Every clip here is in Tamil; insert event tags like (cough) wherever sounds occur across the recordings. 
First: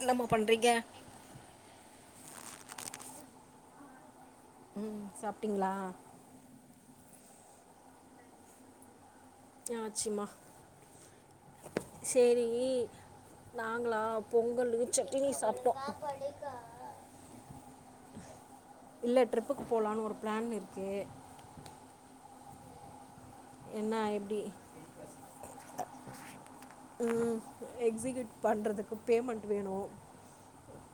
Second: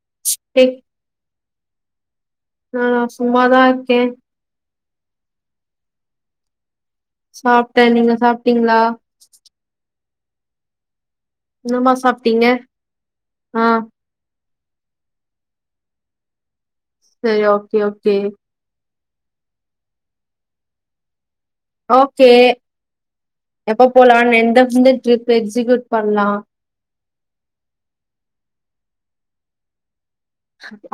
(inaudible) என்னமா பண்றீங்க ஆ நா சும்மா தா இருக்கே ம் சாப்டிங்ளா சாப்ட நீங்க சாப்டீங்ளா (unintelligible) ஆச்சிம்மா என்னமா சாப்ட்டீங்க சேரி ஆ நாங்ளா பொங்கலு சட்னி சாப்டோ சேரி ஓகே ஓகே இல்ல ட்ரிப்புகு போலானு ஒரு பிளான் இருக்கு ஓக்கே எப்ப என்ன போல எப்படி எந்தந்த ட்ரிப் எக்ஸிகியுட் பண்லா ம் எக்ஸிகியூட் பண்றதுக்கு பேமண்ட் வேணு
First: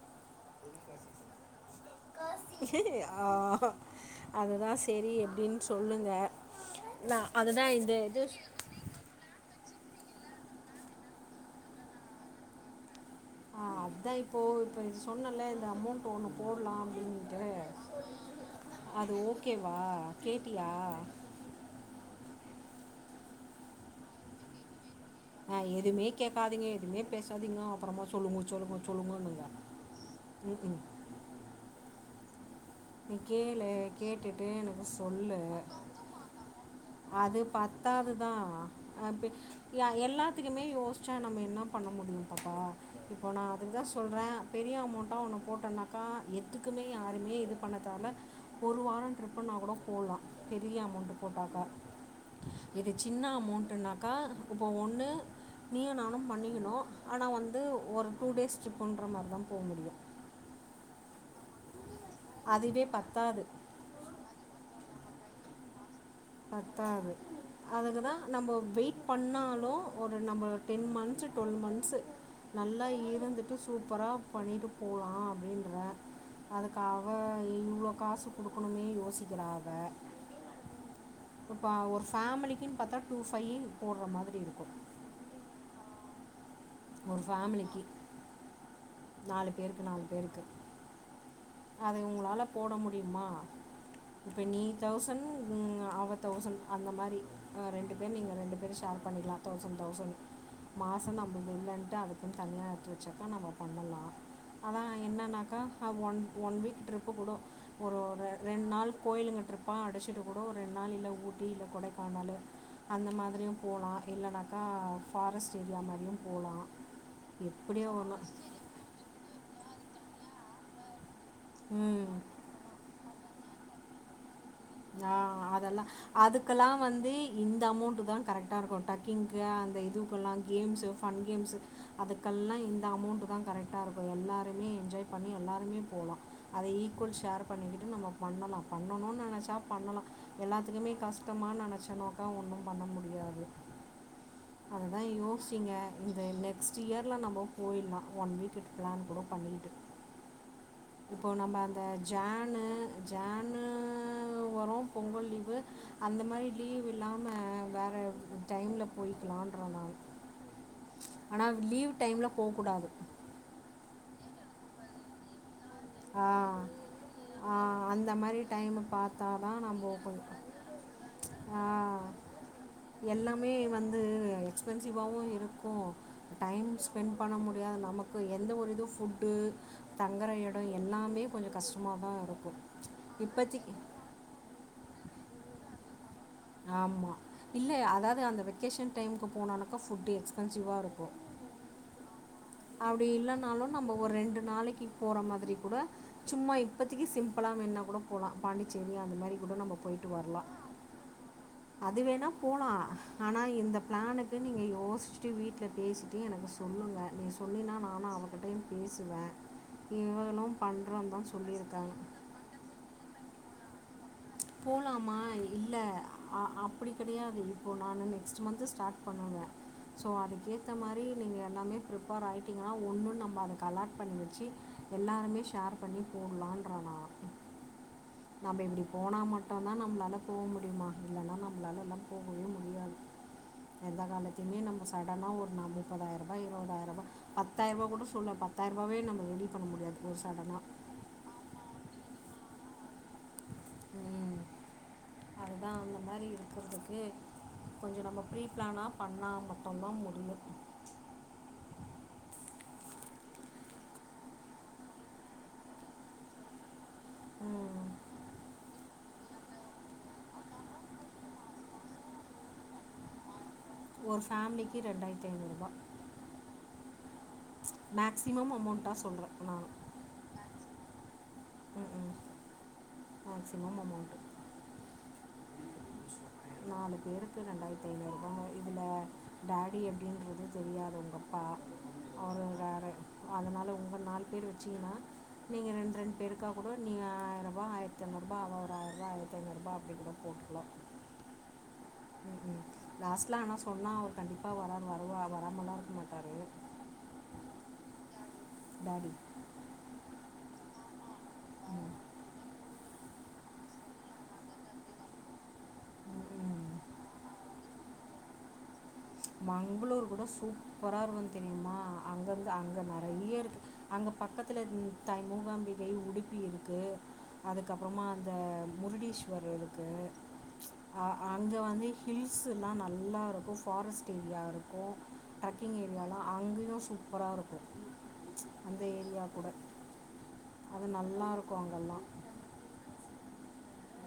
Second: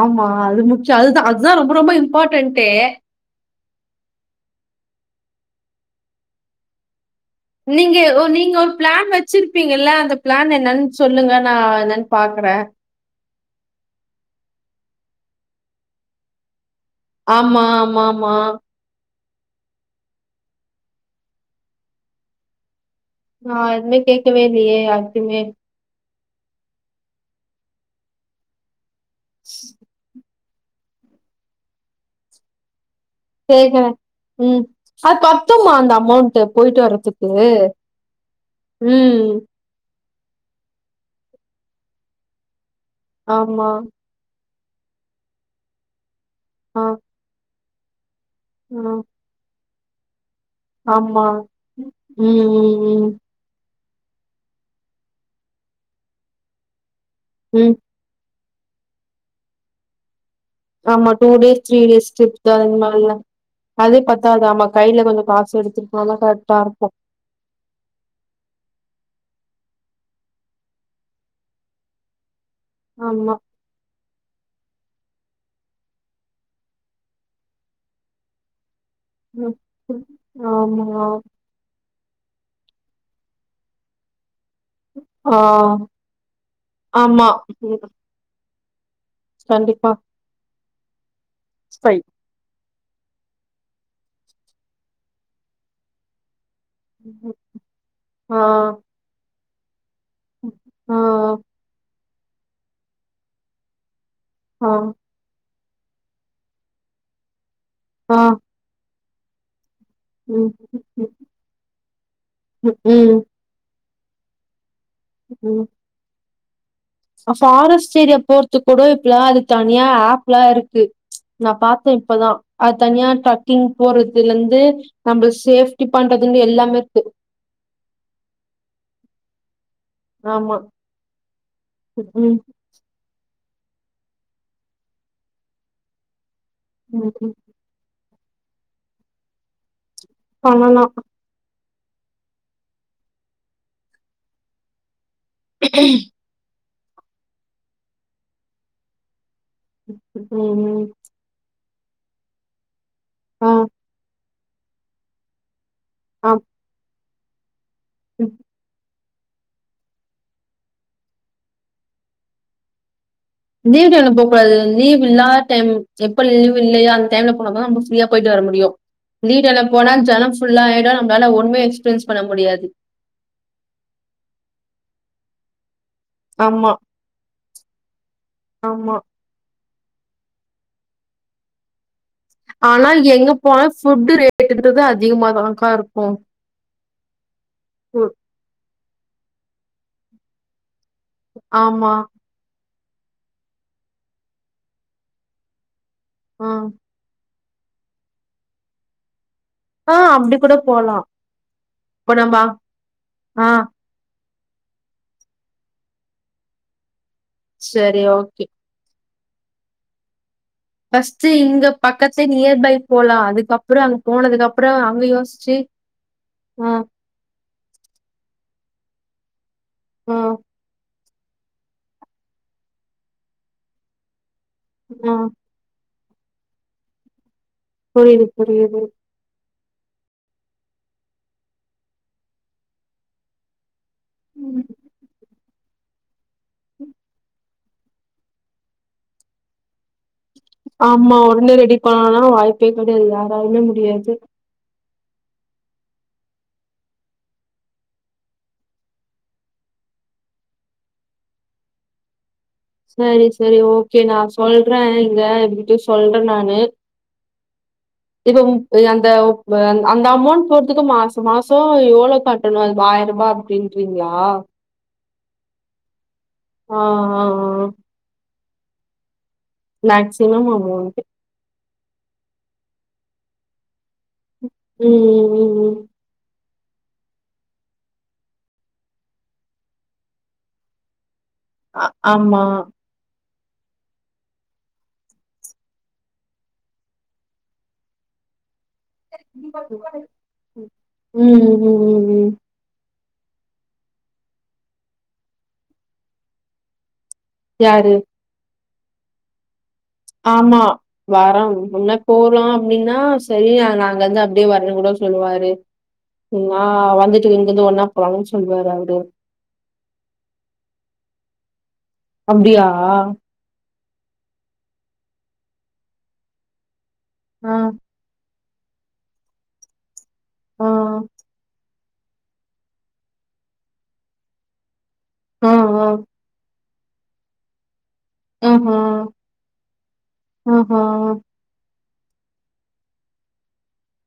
ஆமா அது முக்யோ அதுதா அதுதா ரொம்ப ரொம்பவே இம் ஆ அதுதா செரி எப்டின் சொல்லுங்க நா அதுதா இந்த நீங்க ஒ இது நீங்க ஒரு பிளான் வெச் சிருப்பீங்கில்ல அந்த பிளான் என்னன் சொல்லுங்க நா அத பாக்குற அ அத்தா இப்போ இப்ப இது சொன்னல்ல இந்த அமௌண்ட் இப்ப ஒன்னு போட்லா அப்டிங்ன்னுட்டு ஆமா ஆமா ஆமா அது ஓக்கேவா கேட்டியா நா எதுமே கேக்குவேலியே யார்ட்டியுமே அ எதுமே கேக்காதீங்க எதுமே பேசாதீங்க அப்றமா சொல்லுங்கோ சொல்லுங்கோ சொல்லுங்குங்கோன்னுங்க ம்ஹ்ம் நீ கேளூ கேக்குறே கேட்டுட்டு ம் எனக்கு அது சொல்லு பத்துமா அந்த அமௌண்ட் போயிட்டு வர்றதுக்கு அது பத்தாதுதா ம் (inaudible) யா எல்லாத்துகும்மே யோஸ்ச்சா நம்ம இன்ன பண்ண முடியு பாப்பா இப்ப நா ஆமா அதுகுதா சொல்றே பெரிய அமௌண்ட்டா ஒன்னு போட்டோன்னாக்கா எதுக்குமே ஆ யாருமே இது பண்ணதால ஒரு வார ம் ட்ரிப் அப்ப நா கூட போல்லா பெரிய அமௌன்ட்டு ஆமா போட்டாக்கா ம் ம் இது ம் சின்ன அமௌண்ட்டுன்னாக்கா இப்போ ஒன்னு நீயு நானும் பண்ணிகணோ ஆனா வந்து ம் ஒரு டூ டேஸ் ச்சிப் போன்ற மார்தாம் போ முடியு ஆமா டூ டேஸ் த்ரீ டேஸ் ட்ரிப்தா அதுவே அந்மால்லா பத்தாது அதே பத்தாது ஆமா கைல கொஞ்சோ காசு எடுத்திட் போனாதா கரெட் பத்தாது அதுக்குதா நம்ப வெயிட் பண்ணாலு ஒரு நம்ம டென் மந்த்ஸு டுவெல் மந்த்ஸு நல்லா ஆமா இருந்துட்டு சூப்பரா பண்ணிட்டுப் போலா அப்டின்ற அதுக்கு அவ இவ்ளோ காசு குடுக்கணுமே யோச் ஆமா இப்போ ஒரு ஃபேமிலிக்கின் பாத்தா டூ ஃபை போர்ற மாதிரி இருக்கு ஆ ஒரு ஆமா ஃபேமிலிக்கு நாலு பேருக்கு கண்டிப்பா நாலு பேருக்கு ஸ்பை அதை உங்ளாலப் போட முடியுமா இப்ப நீ தௌசண்ட் அவ தௌசண்ட் அந்த மாரி ம். அ ரெண்டு பேர் நீங்க ஆ ரெண்டு பேரு ஷேர் பண்ணிட்லா தௌசண்ட் தௌசண்ட் ஆ மாசனாம் இல்லன்ட்டு அதுக்குன் தனியாக எத்து வெச்சாத்தா நம்ம பண்ணலா ஆ அதா என்னனாக்கா அ ஒன் ஒன் வீக் ட்ரிப்பு கூடோ ஒரு ஆ ரெ ரெண் நாள் கோயிலுங்க ட்ரிப்பா அடிச் சிட்டு கூடோ ம் ஒரு ரெண் நாள் இல்ல ஊட்டி இல்ல கொடைக்கானலு ம் அந்த ம் மாதிரியும் போலா இல்லனாக்கா ஃபாரஸ்ட் ம். ஏரியா மாரியும் ஃபாரஸ்ட் ஏரியா போற் த்துக் கூடோ இப்லா அதுக் தனியா ஆப்லா இருக்கு நாப் பாத்த ம் இப்பதா அத் தனியா ட்ரக்கிங் போறதுலந்து ஆ அதலா அதுக்கலா இருக்கு வந்தி இந்த அமௌண்ட்டுதான் கரெக்டா இருக்கு டக்கிங்கு அந்த இதுவ் பல்லாங் ஆமா கேம்ஸ்சு ஃபன் கேம்ஸ்சு ம் அதுக்கல்லா இந்த அமௌண்ட்டுதா கரெக் ட்டாருக்கு எல்லாருமே என்ஜாய் பண்ணி எல்லாருமே போலா அதை ம் ஈக்குவல் ம் ஷேர்ப் பண்ணிகிட்டு நம்ம பண்ணலா பண்ணணுன் நெனச்சாப் பண்ணலா பண்ணலா எல்லாத்துகுமே காஸ்ட் த்தமா நெனச்சனோக்கா ஒன்னு பண்ண முடியாது அதுதா யோ சிங்க இந்த நெக்ஸ்ட் இயர்ல நம்ப போயில்லா ஒன் வீக்குக் பிளான் கூட பண்ணிகிட்டு ஹுஹும் இப்போ நம்ம அந்த ஜேனு ஆ ஜேனு அ ஒரம் பொங்கல் லீவு அந்த ஆ மாரி லீவு இல்லாம வேற டைம்ல போய்க்கலான்ற நான் ஆனா லீவ் டைம்ல போக்கூடாது லீவு டைம்ல போக்கூடாது லீவு இல்லாத் டைம் ஆ எப்ப லீவ் இல்லையோ அந்த டைம்ல ஆ, போனாதா நம்ப ஃபிரீயா அந்த போயிட்டு மாதிரி வர முடியு டைமை பார்த்தா லீவ் தான் டைம்ல நம்ம போனா கொஞ்சம் ஜனம்ச் ஃபுல்லா ஆய்டு நம்ளால ஆ, ஒன்மே எக்ஸ்பீரன்ஸ் பண்ண முடியாது எல்லாமே வந்து எக்ஸ்பென்சிவாவவு இருக்கு டைம் ஆமா ஸ்பெண்ட் பண்ண முடியாது நமக்கு எந்த ஒரு இதுவு ஆமா ஃபுட்டு தங்கற எட் ட எல்லாமே கொஞ்சோ கஷ்டமாதா இருக் ஆனால் எங்க போன ஃபுட்டு் ரேட்டுன்றது அதிகமாதாக்கா இருக்கு ஆமா இல்லே அதாது அந்த வெக்கேஷன் டைம்க்கு போனானாக்கா ஃபுட்டு எக்ஸ்பென்சிவ்வா இருக்கு ஆமா அப்டி இல்லனாலு நம்ப ஒரு ரெண்டு நாளைக்கிப் போற மாதிரி கூட ஆ சும்மா இப்பத் திகி சிம்பளா வேண்ணாக் கூடப் போலா பாண்டிச்சேரி அந்த மாரி கூட நம்ப ஆ போயிட்டு அப்டி வர்லா கூட போலா அது இப்ப வேணாப் நம்ம போலா ஆனா ஆ இந்தப் பிளானுக்கு நீங்க யோச்ட்டு வீட்லப் பேசிட்டு எனக்கு சொல்லுங்க நீ சொன்னினா சரி நானா ஓகே. அவகிட்டையும் பேசுவே இவளு பண்றோம் தா சொல்லியிருக்காங்க செரி நியர் பை போலா அதுக்கப்புறோ அங்க போனதுக்கு அப்றோ அங்க போகலாமா யோசிச்சு ஆ கெடையாது இப்போ நானு நெக்ஸ்டு மந்த் ஸ்டார்ட் பண்ணுவே சோ ம், அதுக்கேத்த மாரி நீங்க எல்லாமே பிரிப்பேர் ஆயிட்டீங்கன்னா ஒன்னு நம்ம அதுக்கு அலாட் பண்ணி வச்சு ம். எல்லாருமே ஷார் பண்ணி போட்லான்ற நா புரியுது புரியுது போனா மட்டுந்தா நம்மளால போக முடியுமா இல்லனா நம்மளால எல்லா போகவே முடியாது எந்த காலத்தையுமே ம். நம்ம சடனா ஒரு நம்ப முப்பதாயிரரூபா இருபதாயிரூபா பத்தாயிரரூபா கூட சொல்ல பத்தாயிரரூபாவே நம்ம ரெடி பண்ண முடியாது ஒரு சடனா ஆமா ஒடனே ரெடி பண்ணணுனா வாய்ப்பே கெடையாது யாராலுமே முடியாது அதுதா அந்த மாரி இருக்குறதுக்கு கொஞ்சோ நம்மோ ப்ரீ ப்ளானா பண்ணா மட்டுந்தா முடியு செரி செரி ஓகே நா சொல்றே இங்க இப்டி சொல்றே நானு ம், இவ இப் அந்த அந்த அமௌண்ட் போட்றதுக்கு மாசோ மாசோ எவ்ளோ கட்டணு அதுக்கு ஆயிரூபா ஒரு ஃபேமிலிக்கு ரெண்டாயிரத்து ஐநூறு ரூபா அ அ அ மேக்ஸிமம் அமௌண்டா சொல்றே நானு மேக்சிமம் அமௌண்டு ம் ம் மேக்ஸிமம் அமௌண்ட் ம் ம், ம். நாலு பேருக்கு ரெண்டாயிரத்து ஐநூறு ரூபா இதுல டாடி எப்டின்றது தெரியாதவங்க அப்பா அ அவரு ஆமா. வேற அதனால உங்க நாலு பேர் வச்சீங்கனா நீங்க ரெண் ரெண்டு பேருக்காக கூட நீ ஆயிர ரூபா ஆயிரத்திஐநூறு ரூபா அவ ஒரு ஆயிரோ ஆயிரத்திஐநூறு ரூபா அப்டி கூட போட்டுக்கலா ம் ம் ம் ம் ம் லாஸ்ட்ல ஆனா சொன்னா அவர் கண்டிப்பா வராரு வரு வராமலா இருக்க மாட்டாரு யாரு டாடி ஆமா வரோம் முன்ன போறா அப்டினா செரி நாங்க வந்து அப்டியே வரணு கூட சொல்லுவாரு ஆ வந்துட்டு இங்கிருந்து ஒன்னா போறாங்கன்னு சொல்லுவாரு அவரு மங்களூர் கூட சூப்பரா இருக்கு தெரியுமா அங்கங்க அப்டியா அங்க நெறையா இருக்கு அங்கே பக்கத்துல த மூகாம்பிகை உடுப்பி இருக்கு ஆ அதுக்கப்பறமா இந்த முருடீஸ்வர் இருக்கு ஆ அ அங்க வந்து ஹில்ஸ்ஸுலா நல்லாருக்கு ஃபாரஸ்ட் ஏரியா இருக்கு ஆ ட்ரக்கிங் ஆ ஏரியாலா அங்கயு சூப்பரா இருக்கு ஆஹா அந்த ஏரியா கூட ஆஹா அது நல்லா இருக்கு அங்கல்லா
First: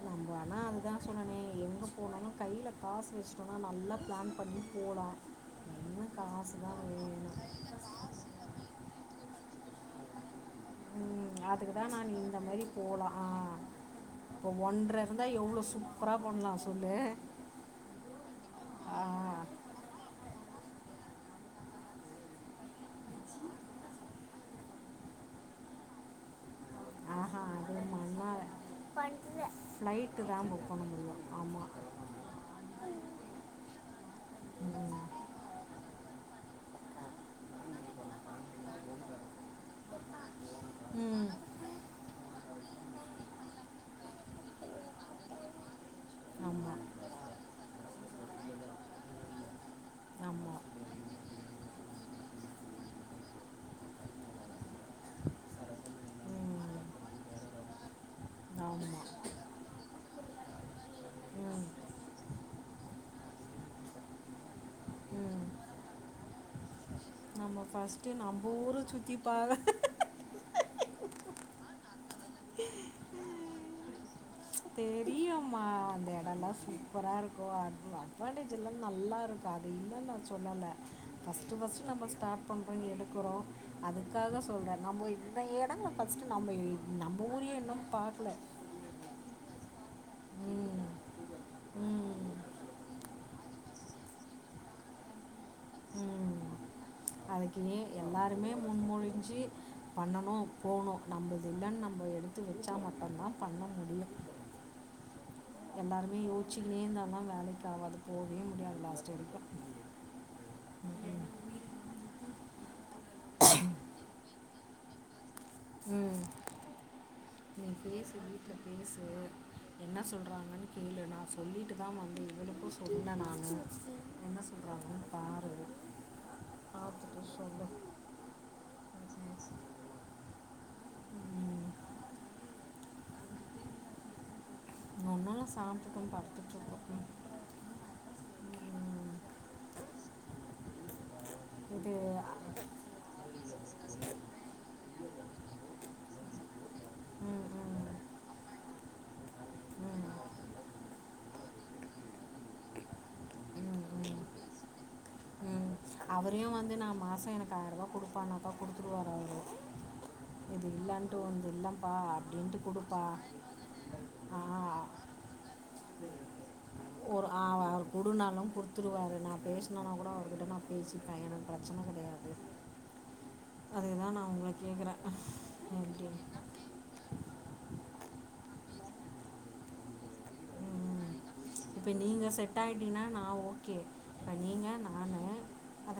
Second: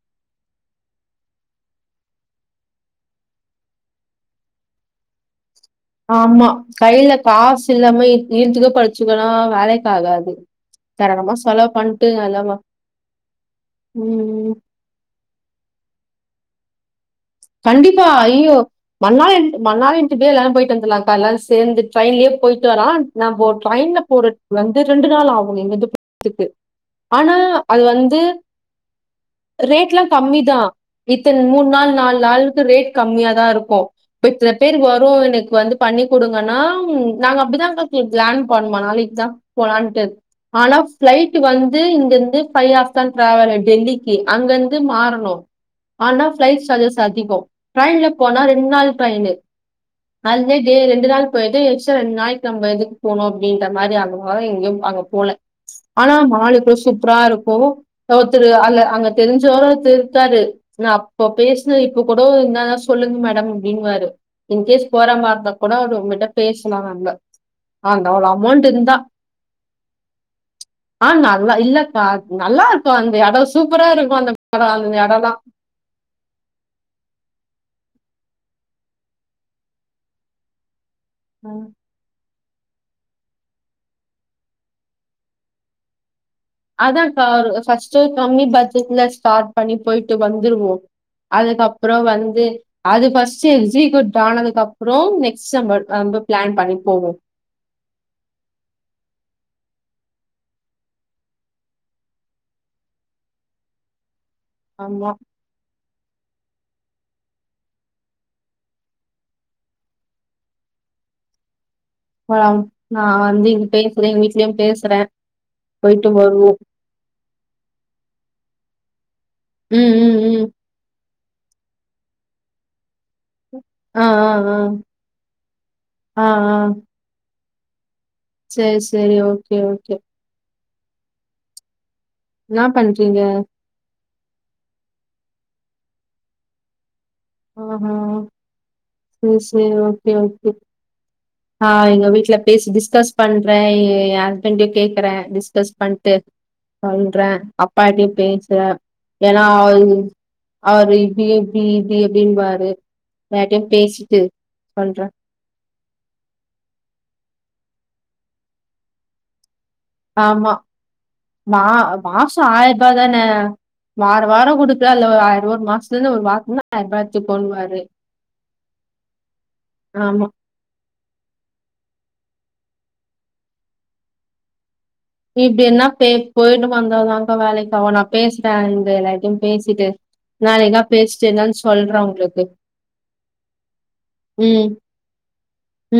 நம்ம ஆனா அதுதா சொன்னனே எங்க போனாலு கையில காசு வச்சுட்டோனா நல்லா ப்ளான் பண்ணி பூடான் ஆமா கையில காசு இல்லாம (unintelligible) படிச்சுகனா வேலைக்காகாது ம் அதுக்கு தா நா இந்த மாரி போலா ம் இப்ப ஒன்ற வந்தா எவ்ளோ சூப்பரா பண்லா சொல்லு கண்டிப்பா ஐயோ ஆ மண்ணா கெல்ட் மன்னாரின்டுக்கே எல்லாரு போயிட்டு வந்துற்லாக்கா எல்லா சேந்து ட்ரெயின்லயே போயிட்டு வர நம்போ ட்ரெயின்ல போற வந்து ரெண்டு நாள் ஆகு இங்கெருந்து போறதுக்கு ஆனா ஆஹா அது வந்து மண்ணா ரேட்ல்லா ஃப்ளைட்டு கம்மி தான் தா புக் பண்ண முடியும் இத்தன் ஆமாம் மூண் நாள் நால் ஒரலுக்கு ரேட் கம்மியா தா இருக்கு இப் இத்தன பேர் ம் வரு எனக்கு வந்து பண்ணி குடுங்கனா நாங்க அப்டிதாக (unintelligible) ஜாய்ன் பண்ணுவோ நாளைக்கி எக்ஸா போலான்டு ஆனா ம் ப்ளைட்டு வந்து இங்கிந்து ஃபை ஆப்தா ட்ரவலே டெல்லிக்கு அங்க இருந்து மாறணு ஆனா ப்ளைட் ஆமாம் சர்ஜஸ் அதிகோ ட்ரெய்ன்ல போனா ரெண்டு நாள் ட்ரைனு அது தே ஆமாம் டே ரெண்டு நாள் போய்ட்டு எக்ஸ்டா ரெண்டு நாளைக்கி நம்ம எதுக்கு போனு அப்டின்ற மாரி அங்க எங்கயு அங்க போல ஆனா ம் மாலுக்குள்ள சூப்பரா இருக்கு ஒருத்தரு அல்ல அங்க ஆமாம் தெரிஞ்சோர ஒருத்தர் இருக்காரு நா அப்ப ம் பேஸ் ன இப்ப கூட என்னா சொல்லுங்க மடம் அப்டினுவாரு இன்கேஸ் போற மாரி இருந்தா கூட அவரு உங்கிட்ட பேசலா நம்ப ஆமா ஃபஸ்ட்டு நம்ம ஊர சுத்தி பார ஆ நல்லா இல்லப்பா நல்லா இருக்கு அந்த எடோ சூப்பரா இருக்கு அந்த எடோ அந்த எடோல்லா தெரியும்மா அந்த எடோல்லா சு சூப்பரா இருக்கு அந் அட்வான்டேஜ் எல்லா நல்லா இருக்கு அது இல்லன் நா சொல்லல ஃபஸ்ட்டு ஃபஸ்ட்டு நம்ம ஸ்டாட் பண்றோ எடுக்குறோ அதுக்காக சொல்ற நம்ம இந்த எடங் ஃபஸ்ட்டு நம்ம இல் அதா கா ஃபர்ஸ்ட்டு கம்மி பட்ஜெட்ல ஸ்டாட் பண்ணி போய்ட்டு வந்துருவோ ம் அதுக்கப்பறோ ம் வந்து அது ஃபஸ்ட்டு எக்ஸிக்யூட் ஆனதுக்கப்புறோ நெக்ஸ்ட்டு நம்ம நம்ப ப்ளன் பண்ணி போவோ அதுக்கினு எல்லாருமே முன் மூன் இன்ச்சு பண்ணணு போணு நம்மது இல்லன்னு நம்ம எடுத்து வச்சா மட்டுந்தா பண்ண முடியும் ஆமா எல்லாருமே யோஸ்ச்சுக்கினே இருந்தானா வேலைக்கு ஆவாது போவே முடியாது லாஸ்ட் வரைக்கு அப்பம் நா வந்து இங்க பேசுறே எங்க வீட்லயு பேசுற ம் நீ பேசு வீட்ல பேசு ம் என்ன ம் ம் சொல்றாங்கன்னு கேளு நா சொல்லிட்டு தா வந்த இவளுக்கு சொன்ன நானு ஆ ஆ என்ன ஆ சொல்றாங்கன் பாரு ஆ ஆ பார்த்துட்டு சொல்லு சரி சரி ஓகே ஓகே ம் என்னா பண்றீங்க ஜன்னல்ல சாத்திட்டு படுத்த ஆஹா ம் சேரி சேரி ஓகே ஓகே ஆ இது எங்க வீட்ல பேசி டிஸ்கஸ் பண்ற ஏ ஹஸ்பண்ட கேக்கற டிஸ்கஸ் பண்ட்டு சொல்ற ம் ம் அப்பாட்டயு பேசுற ஏனா அவ ம் அவரு இது இப்டி இது அப்டின்னுவாரு எல்லார்டயு ம் பேசிட்டு சொல்ற அவரயு வந்து நா மாச எனக்கு ஆயிரூபா குடுப்பானாக்கா குடுத்துருவாரு அவரு ஆமா இது இல்லைன்ட்டு வந்து மா இல்லைப்பா மாசோ அப்படின்ட்டு ஆயிர்ரூபா கொடுப்பா தான வார வாரோ ஆ குடுக்கலா இல்ல ஒரு ஆயிரூவா ஒரு மாசத்துலன்ன ஒரு வார ஒரு ஆ அவர் குடுனாலு குடுத்துருவாரு நா பேசனனா கூட ஆமா அவர்கிட்ட நா பேசி பையன பிரச்சன கெடையாது அதுக்குதா நா உங்கள கேக்கறே இப்படி என்னா பே போயிட்டு வந்தாக்கா வேலைக்காவு நா பேசுறே இந்த எல்லார்ட்டயு பேசிட்டு நாளைக்கா ம் பேசிட்டு என்னன்னு இப்ப சொல்றே நீங்க உங்களுக்கு செட் ஆயிட்டீன்னா நா ஓகே இப்ப நீங்க ம் நானு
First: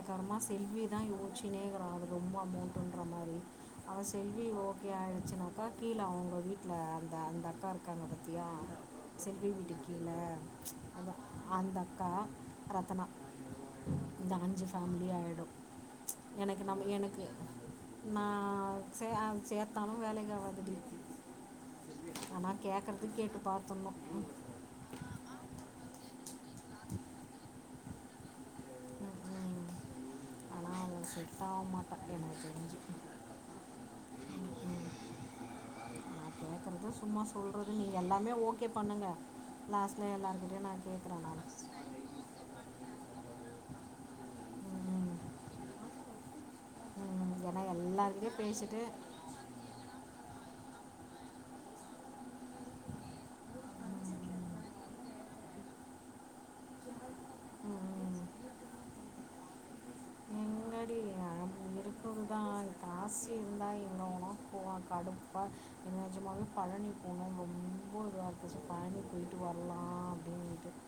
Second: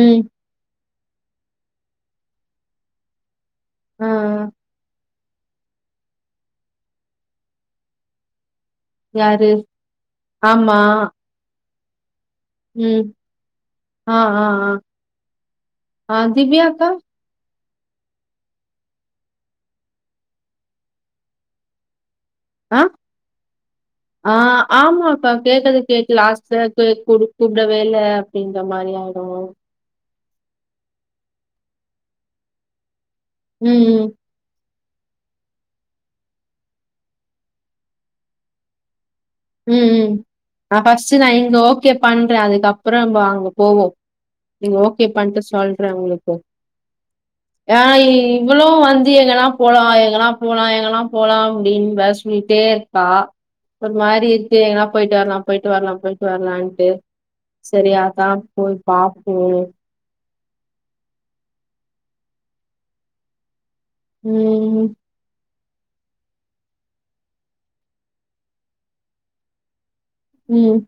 ம் செல்வி தா யோஸ்ச்சுனேக்றா அது ரொம்ப அமௌண்ட்ன்ற மாரி அவ ஆ ஆ செல்வி ஓகே ஆய்டுச்சினாக்க கீழ அவுங்க வீட்ல அந்த அந்த அக்கா இருக்காங்க பாத்தியா செல்வி யாரு வீட்டு கீழ ஆமா அந்தக்கா ம் ரத்னா ஆ இந்த ஆ அஞ்சு ஆ ஃபேமிலி ஆயிடு ஆ எனக்கு நம்ம திவ்யாக்கா எனக்கு நான் சே சேர்த்தாலு வேலைக்கு ஆவதுடி ஆனா கேக்கற்து கேட்டு பாத்துன்ணு ஆமா அக்கா கேட்டது கேட்டு லாஸ்ட்ல கூப்டவே இல்ல அப்டின்ற மாரி ஆயிடு செட்டாகமாட்ட எனக்கு தெரிஞ்சு ம் ம் அ கேக்குறது சும்மா சொல்றது நீங்க எல்லாமே ஓகே பண்ணுங்க ம், ம். லாஸ்ட்டா எல்லார்கிட்டயு நா நான் கேக்குற ஃபர்ஸ்ட்டு நான் நானு இங்க ஓகே பண்றே அதுக்கப்பறோ அங்க போவோ நீங்க ஓகே பண்ட்டு சொல்றே உங்ளுக்கு ஏன்னா ஆ எல்லாருக்கிட்டையும் இவ்வளவு பேசிட்டு வந்து லீவ்லனா போலா எங்கனா போலா எங்கனா போலா அப்டின்பே சொல்லிட்டே இர்ப்பா மாரி இருக்கு எங்கனா போய்ட்டு வர்லா போய்ட்டு வர்லா போய்ட்டு வர்லான்ட்டு ம், ம், சரியாதா ம், போய் பாப்பு முன்னாடி அ இருக்குந்தா காசி இருந்தா எங்க வேணாப் போலாங் ம், கடுப்பா என் நெஜமாவேப் பழனி போனு ரொம்ப ஒரு (unintelligible) பழனிப் போயிட்டு வர்லா டினிட்டு ம்.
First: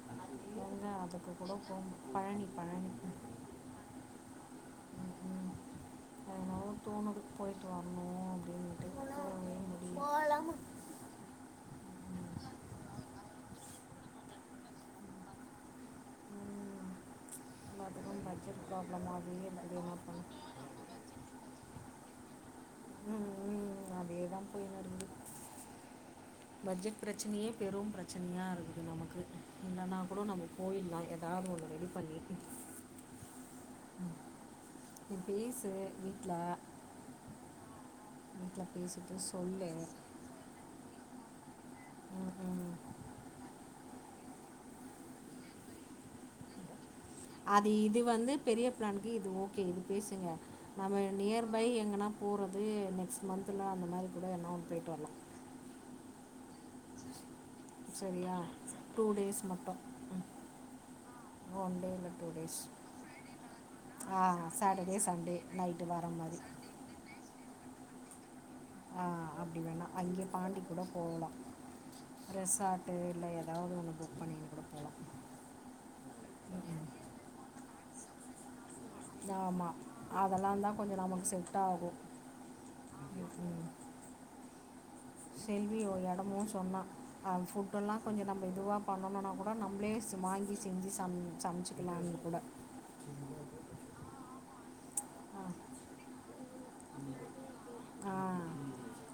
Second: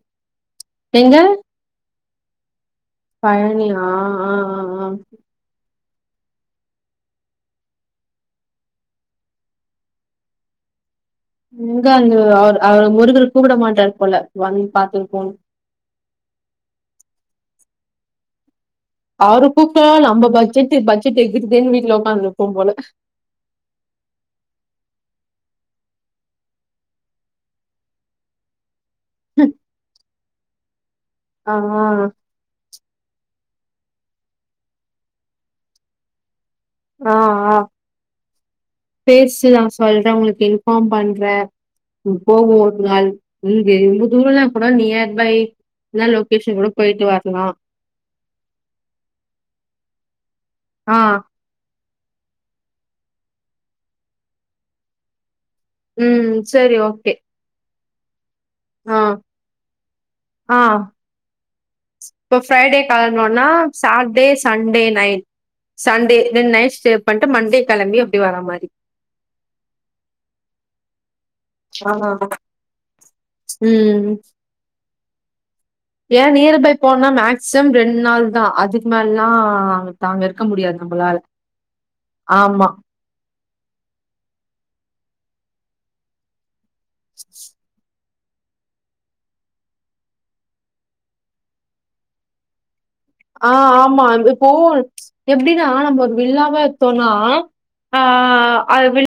எங்க அதுக்கு கூட போம் பழனி பழனி பழனி ஆ ஆ ஆ போனோ தோணுது போயிட்டு வர்ணு அப்டினிட்டு (inaudible) எங்க அந்த அவ அவர் முருகர் கூப்பிட மாட்டாரு போல வந்து பாத்துட்டு போனு ம் பாத்துகோம் (inaudible) அவரு பூக்க நம்ம பட்ஜெட்டு பட்ஜெட்டு எகுருதேன்னு வீட்ல உக்காந்து இருப்போ போல ம் ம் அதேதாம் போயனருந்து பட்ஜெட் பிரச்சனையே பெரும் பிரச்சனையா இருக்கு நமக்கு இல்லன்னா கூட நம்ம போயில்லா ஆ ஏதாது ஒன்னு ரெடி பண்ணிட்டு ம் நீ பேசு வீட்ல ஆ ஆ பேசிட்டு பேசிட் நா சொல்லு சொல்றே உங்குளுக்கு இன்ஃபாம் பண்றே ம், போவு ம். ஒரு நாள் இங்கு ரொம்ப தூரலா கூட நியர் பை இல்னா லொக்கேஷன் கூட போய்ட்டு வர்லா இது வந்து பெரிய பிளான்க்கு இது ஓகே இது பேசுங்க ஆ நம்ம நியர் பை எங்கனா போறது நெக்ஸ்ட் மந்த்ல அந்த மாரி கூட எங்கனா போயிட்டு வர்லா ம் செரி ஓகே செரியா ஆ டூ டேஸ் மட்டும் ம் ஆ இப்ப ஃப்ரைடே கெளம்ணோனா ஆ சாட்டே Sunday Saturday night Sunday night வர சண்டே மாதிரி ரெண் நைட் ஸ்டே பண்ட்டு மண்டே கெளம்பி அப்டியே வரா மாரி ஆ அப்டி வேணா அங்கே பாண்டி கூட போவுலா ஆ ரெசார்ட்டு இல்ல எதாவுது ஒன்னு ம் புக் பண்ணிருவ ஏ நியரபைப் போன்னா மேக்சிம் ரெண் நாள்தா அதுக் மேல்லா ஆமாம் அங்கத் தாங்கருக்க அதெல்லாம் தான் முடியாது கொஞ்சம் நம்பளால ஆம்மா ம் ம் செல்வி ஒ இடமோ சொன்னா அது ஃபுட் எல்லா கொஞ்சோ நம்ம இதுவா பண்ணுனம்னா கூட நம்மளே வாங்கி செஞ்சு சம் சமச்சிக்கலா கூட ஆ ஆமா இந்த இப்போ எப்டின்னா நம்ம ஒரு வில்லாவ சோ நா ஆ ஆ அது வில்